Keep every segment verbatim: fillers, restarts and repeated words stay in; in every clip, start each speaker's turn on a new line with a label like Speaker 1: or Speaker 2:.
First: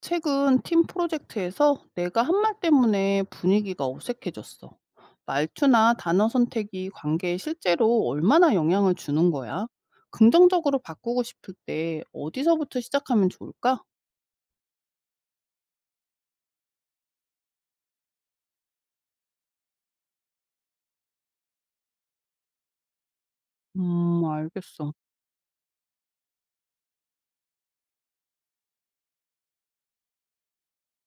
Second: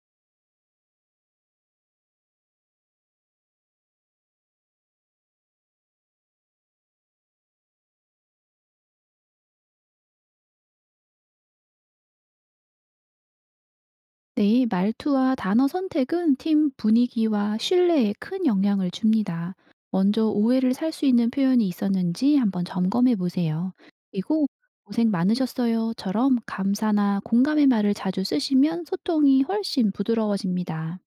Speaker 1: 최근 팀 프로젝트에서 내가 한 말 때문에 분위기가 어색해졌어. 말투나 단어 선택이 관계에 실제로 얼마나 영향을 주는 거야? 긍정적으로 바꾸고 싶을 때 어디서부터 시작하면 좋을까?
Speaker 2: 네, 말투와 단어 선택은 팀 분위기와 신뢰에 큰 영향을 줍니다. 먼저 오해를 살 수 있는 표현이 있었는지 한번 점검해 보세요.
Speaker 1: 음,
Speaker 2: 그리고
Speaker 1: 알겠어.
Speaker 2: 고생 많으셨어요처럼 감사나 공감의 말을 자주 쓰시면 소통이 훨씬 부드러워집니다.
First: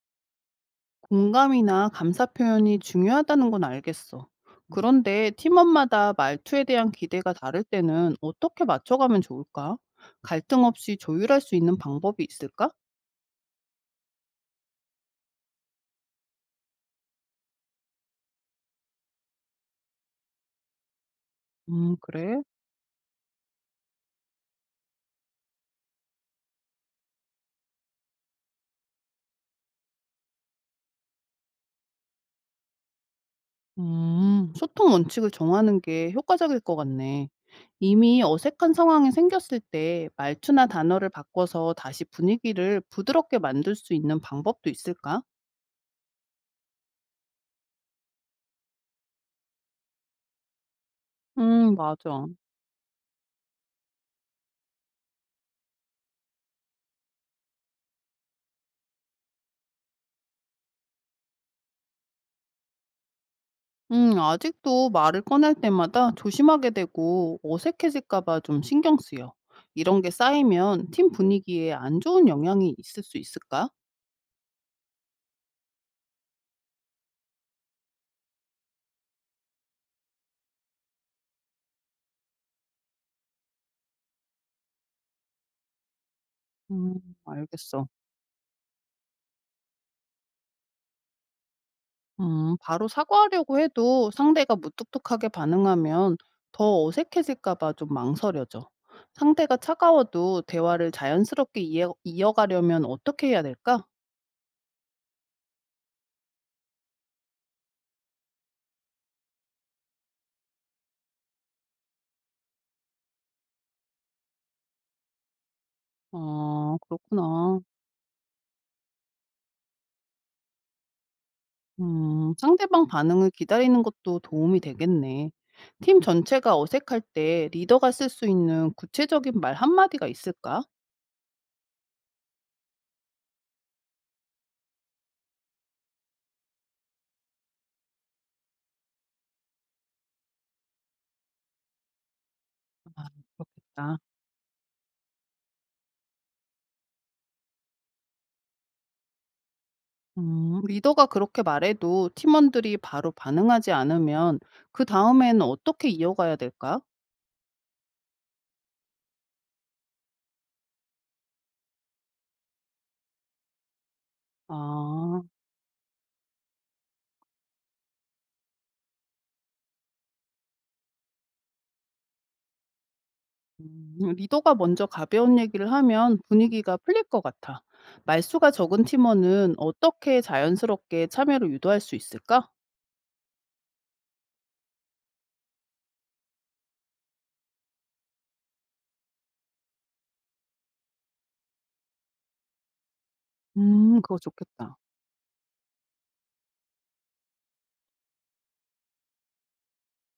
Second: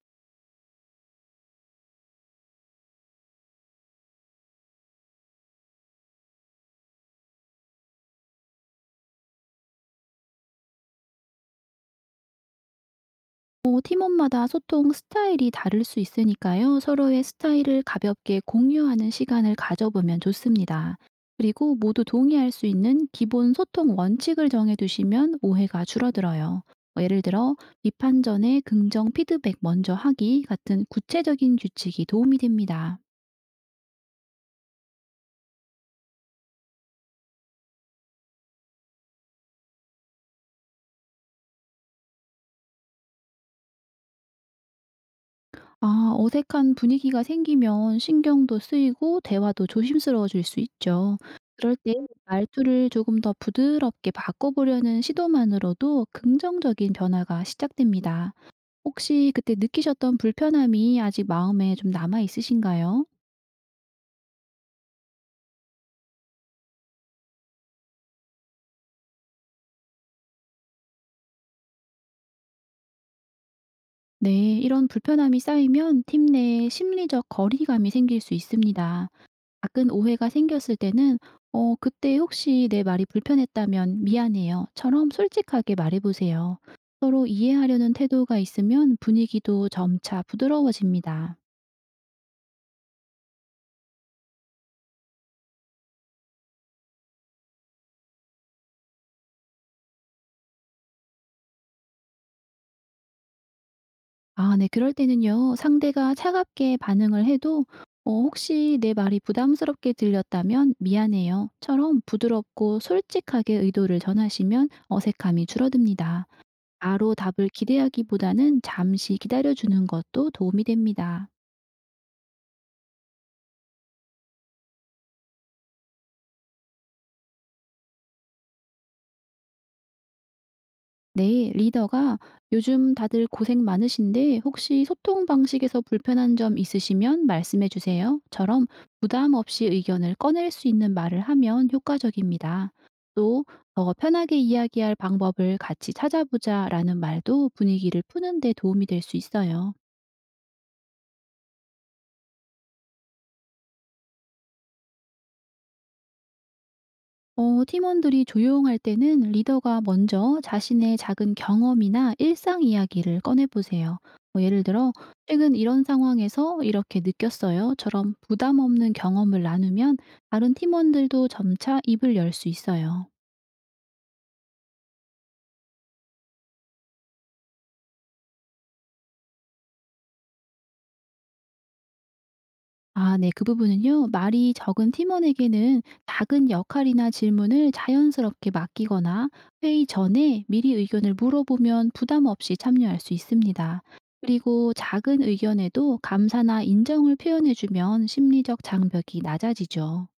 Speaker 1: 공감이나 감사 표현이 중요하다는 건 알겠어. 그런데 팀원마다 말투에 대한 기대가 다를 때는 어떻게 맞춰가면 좋을까? 갈등 없이 조율할 수 있는 방법이 있을까?
Speaker 2: 뭐 팀원마다 소통 스타일이 다를 수 있으니까요. 서로의 스타일을 가볍게 공유하는 시간을 가져보면 좋습니다. 그리고
Speaker 1: 음,
Speaker 2: 모두
Speaker 1: 그래.
Speaker 2: 동의할 수 있는 기본 소통 원칙을 정해두시면 오해가 줄어들어요. 뭐 예를 들어, 비판 전에 긍정 피드백 먼저 하기 같은 구체적인 규칙이 도움이 됩니다.
Speaker 1: 음, 소통 원칙을 정하는 게 효과적일 것 같네. 이미 어색한 상황이 생겼을 때 말투나 단어를 바꿔서 다시 분위기를 부드럽게 만들 수 있는 방법도 있을까?
Speaker 2: 아 어색한 분위기가 생기면 신경도 쓰이고 대화도 조심스러워질 수 있죠.
Speaker 1: 음,
Speaker 2: 그럴 때
Speaker 1: 맞아.
Speaker 2: 말투를 조금 더 부드럽게 바꿔보려는 시도만으로도 긍정적인 변화가 시작됩니다. 혹시 그때 느끼셨던 불편함이 아직 마음에 좀 남아 있으신가요?
Speaker 1: 음, 아직도 말을 꺼낼 때마다 조심하게 되고 어색해질까 봐 좀 신경 쓰여. 이런 게 쌓이면 팀 분위기에 안 좋은 영향이 있을 수 있을까?
Speaker 2: 네, 이런 불편함이 쌓이면 팀 내에 심리적 거리감이 생길 수 있습니다. 작은 오해가 생겼을 때는 어, 그때 혹시 내 말이 불편했다면 미안해요. 처럼 솔직하게 말해보세요.
Speaker 1: 음,
Speaker 2: 서로
Speaker 1: 알겠어.
Speaker 2: 이해하려는 태도가 있으면 분위기도 점차 부드러워집니다.
Speaker 1: 음, 바로 사과하려고 해도 상대가 무뚝뚝하게 반응하면 더 어색해질까 봐 좀 망설여져. 상대가 차가워도 대화를 자연스럽게 이어, 이어가려면 어떻게 해야 될까?
Speaker 2: 아, 네. 그럴 때는요. 상대가 차갑게 반응을 해도 어, 혹시 내 말이 부담스럽게 들렸다면 미안해요. 처럼 부드럽고 솔직하게 의도를 전하시면 어색함이 줄어듭니다.
Speaker 1: 아,
Speaker 2: 바로 답을
Speaker 1: 그렇구나.
Speaker 2: 기대하기보다는 잠시 기다려주는 것도 도움이 됩니다.
Speaker 1: 음, 상대방 반응을 기다리는 것도 도움이 되겠네. 팀 전체가 어색할 때 리더가 쓸 수 있는 구체적인 말 한마디가 있을까?
Speaker 2: 네, 리더가 요즘 다들 고생 많으신데 혹시 소통 방식에서 불편한 점 있으시면 말씀해 주세요. 처럼 부담 없이 의견을 꺼낼 수 있는 말을 하면 효과적입니다.
Speaker 1: 아,
Speaker 2: 또, 더
Speaker 1: 그렇겠다.
Speaker 2: 편하게 이야기할 방법을 같이 찾아보자 라는 말도 분위기를 푸는데 도움이 될 수 있어요.
Speaker 1: 음, 리더가 그렇게 말해도 팀원들이 바로 반응하지 않으면 그 다음에는 어떻게 이어가야 될까?
Speaker 2: 어, 팀원들이 조용할 때는 리더가 먼저 자신의 작은 경험이나 일상 이야기를 꺼내보세요. 뭐 예를 들어,
Speaker 1: 아,
Speaker 2: 최근 이런 상황에서 이렇게 느꼈어요처럼 부담 없는 경험을 나누면 다른 팀원들도 점차 입을 열 수 있어요.
Speaker 1: 음, 리더가 먼저 가벼운 얘기를 하면 분위기가 풀릴 것 같아. 말수가 적은 팀원은 어떻게 자연스럽게 참여를 유도할 수 있을까?
Speaker 2: 아, 네. 그 부분은요. 말이 적은 팀원에게는 작은 역할이나 질문을 자연스럽게 맡기거나 회의 전에 미리 의견을 물어보면 부담 없이 참여할 수 있습니다.
Speaker 1: 음, 그거
Speaker 2: 그리고
Speaker 1: 좋겠다.
Speaker 2: 작은 의견에도 감사나 인정을 표현해주면 심리적 장벽이 낮아지죠.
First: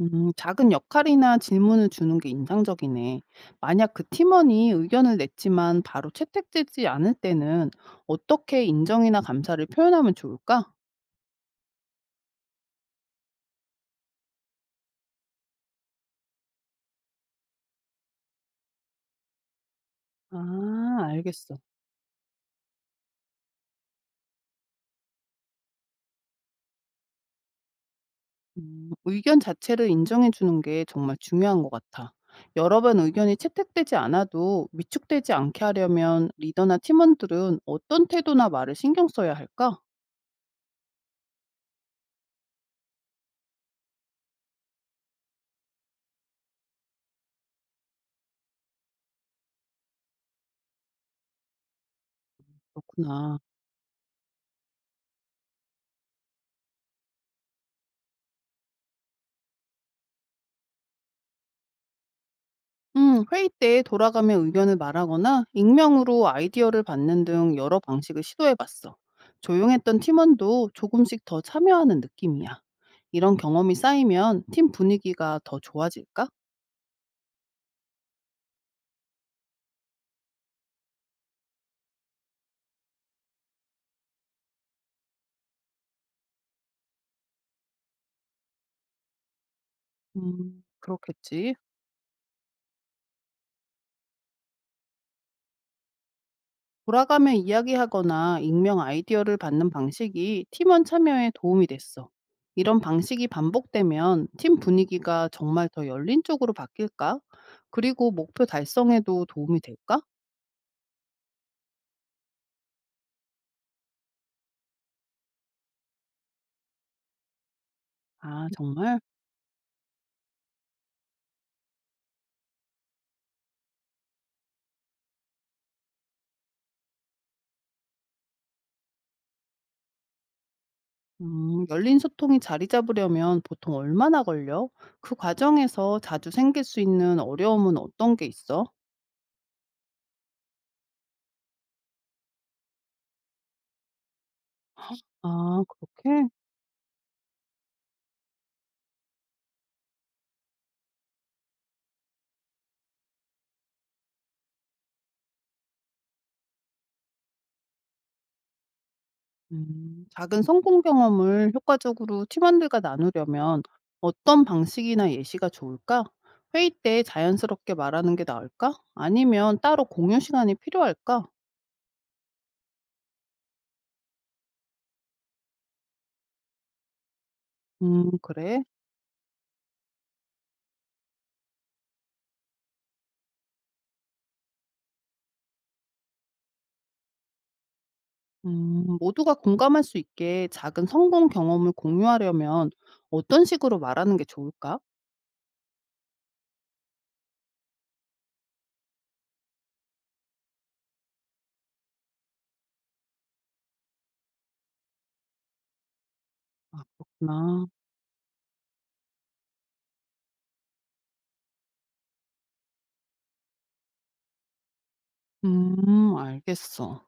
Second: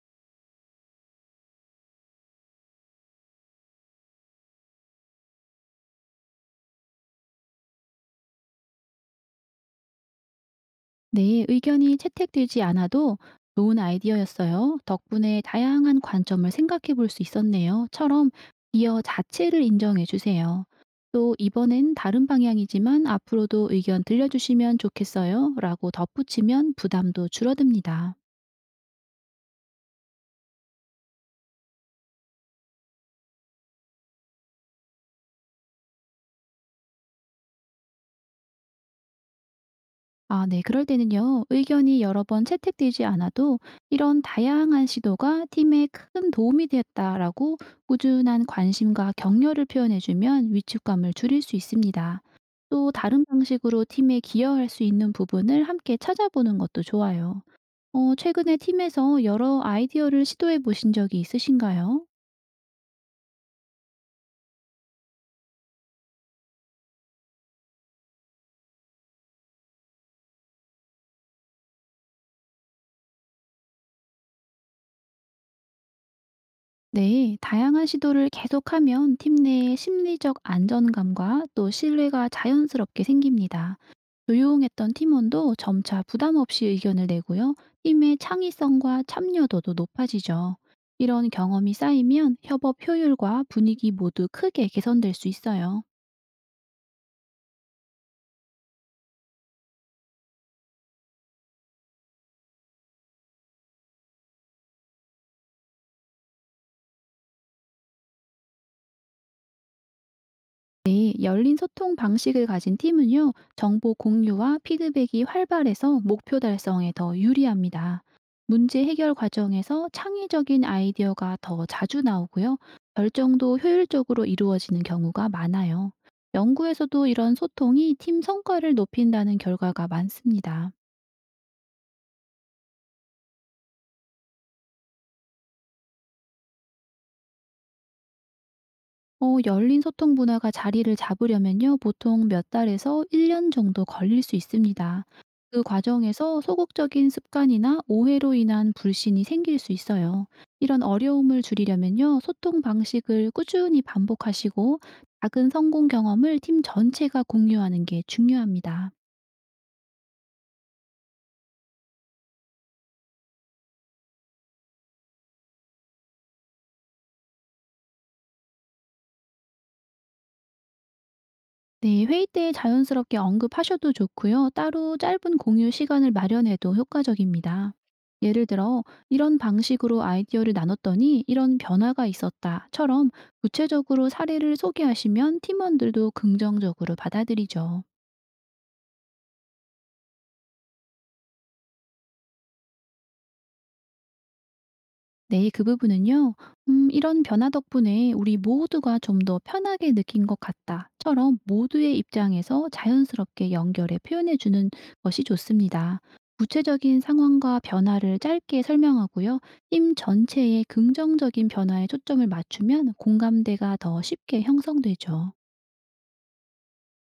Speaker 1: 음, 작은 역할이나 질문을 주는 게 인상적이네. 만약 그 팀원이 의견을 냈지만 바로 채택되지 않을 때는 어떻게 인정이나 감사를 표현하면 좋을까?
Speaker 2: 네, 의견이 채택되지 않아도 좋은 아이디어였어요. 덕분에 다양한 관점을 생각해 볼 수 있었네요. 처럼 기여 자체를 인정해 주세요.
Speaker 1: 아,
Speaker 2: 또
Speaker 1: 알겠어.
Speaker 2: 이번엔 다른 방향이지만 앞으로도 의견 들려주시면 좋겠어요 라고 덧붙이면 부담도 줄어듭니다.
Speaker 1: 음 의견 자체를 인정해 주는 게 정말 중요한 것 같아. 여러 번 의견이 채택되지 않아도 위축되지 않게 하려면 리더나 팀원들은 어떤 태도나 말을 신경 써야 할까?
Speaker 2: 아, 네. 그럴 때는요, 의견이 여러 번 채택되지 않아도 이런 다양한 시도가 팀에 큰 도움이 되었다라고 꾸준한 관심과 격려를 표현해주면 위축감을 줄일 수 있습니다. 또 다른
Speaker 1: 그렇구나.
Speaker 2: 방식으로 팀에 기여할 수 있는 부분을 함께 찾아보는 것도 좋아요. 어, 최근에 팀에서 여러 아이디어를 시도해 보신 적이 있으신가요?
Speaker 1: 음, 회의 때 돌아가며 의견을 말하거나 익명으로 아이디어를 받는 등 여러 방식을 시도해 봤어. 조용했던 팀원도 조금씩 더 참여하는 느낌이야. 이런 경험이 쌓이면 팀 분위기가 더 좋아질까?
Speaker 2: 네, 다양한 시도를 계속하면 팀 내의 심리적 안정감과 또 신뢰가 자연스럽게 생깁니다. 조용했던 팀원도 점차 부담 없이 의견을 내고요. 팀의 창의성과 참여도도 높아지죠.
Speaker 1: 음,
Speaker 2: 이런
Speaker 1: 그렇겠지.
Speaker 2: 경험이 쌓이면 협업 효율과 분위기 모두 크게 개선될 수 있어요.
Speaker 1: 돌아가며 이야기하거나 익명 아이디어를 받는 방식이 팀원 참여에 도움이 됐어. 이런 방식이 반복되면 팀 분위기가 정말 더 열린 쪽으로 바뀔까? 그리고 목표 달성에도 도움이 될까?
Speaker 2: 네, 열린 소통 방식을 가진 팀은요, 정보 공유와 피드백이 활발해서 목표 달성에 더 유리합니다.
Speaker 1: 아,
Speaker 2: 문제
Speaker 1: 정말?
Speaker 2: 해결 과정에서 창의적인 아이디어가 더 자주 나오고요, 결정도 효율적으로 이루어지는 경우가 많아요. 연구에서도 이런 소통이 팀 성과를 높인다는 결과가 많습니다.
Speaker 1: 음, 열린 소통이 자리 잡으려면 보통 얼마나 걸려? 그 과정에서 자주 생길 수 있는 어려움은 어떤 게 있어?
Speaker 2: 어 열린 소통 문화가 자리를 잡으려면요. 보통 몇 달에서 일 년 정도 걸릴 수 있습니다. 그
Speaker 1: 아, 그렇게?
Speaker 2: 과정에서 소극적인 습관이나 오해로 인한 불신이 생길 수 있어요. 이런 어려움을 줄이려면요. 소통 방식을 꾸준히 반복하시고 작은 성공 경험을 팀 전체가 공유하는 게 중요합니다.
Speaker 1: 음. 작은 성공 경험을 효과적으로 팀원들과 나누려면 어떤 방식이나 예시가 좋을까? 회의 때 자연스럽게 말하는 게 나을까? 아니면 따로 공유 시간이 필요할까?
Speaker 2: 네, 회의 때 자연스럽게 언급하셔도 좋고요. 따로 짧은 공유 시간을 마련해도 효과적입니다.
Speaker 1: 음,
Speaker 2: 예를
Speaker 1: 그래.
Speaker 2: 들어, 이런 방식으로 아이디어를 나눴더니 이런 변화가 있었다처럼 구체적으로 사례를 소개하시면 팀원들도 긍정적으로 받아들이죠.
Speaker 1: 음, 모두가 공감할 수 있게 작은 성공 경험을 공유하려면 어떤 식으로 말하는 게 좋을까?
Speaker 2: 네, 그 부분은요. 음, 이런 변화 덕분에 우리 모두가 좀 더 편하게 느낀 것 같다처럼 모두의 입장에서 자연스럽게 연결해 표현해 주는 것이 좋습니다.
Speaker 1: 아,
Speaker 2: 구체적인 상황과
Speaker 1: 그렇구나.
Speaker 2: 변화를 짧게 설명하고요. 팀 전체의 긍정적인 변화에 초점을 맞추면 공감대가 더 쉽게 형성되죠.
Speaker 1: 음, 알겠어.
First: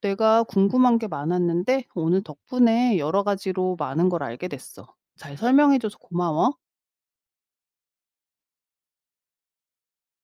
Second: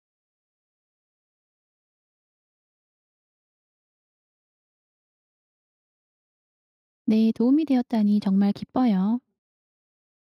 Speaker 1: 내가 궁금한 게 많았는데 오늘 덕분에 여러 가지로 많은 걸 알게 됐어. 잘 설명해줘서 고마워.
Speaker 2: 네, 도움이 되었다니 정말 기뻐요.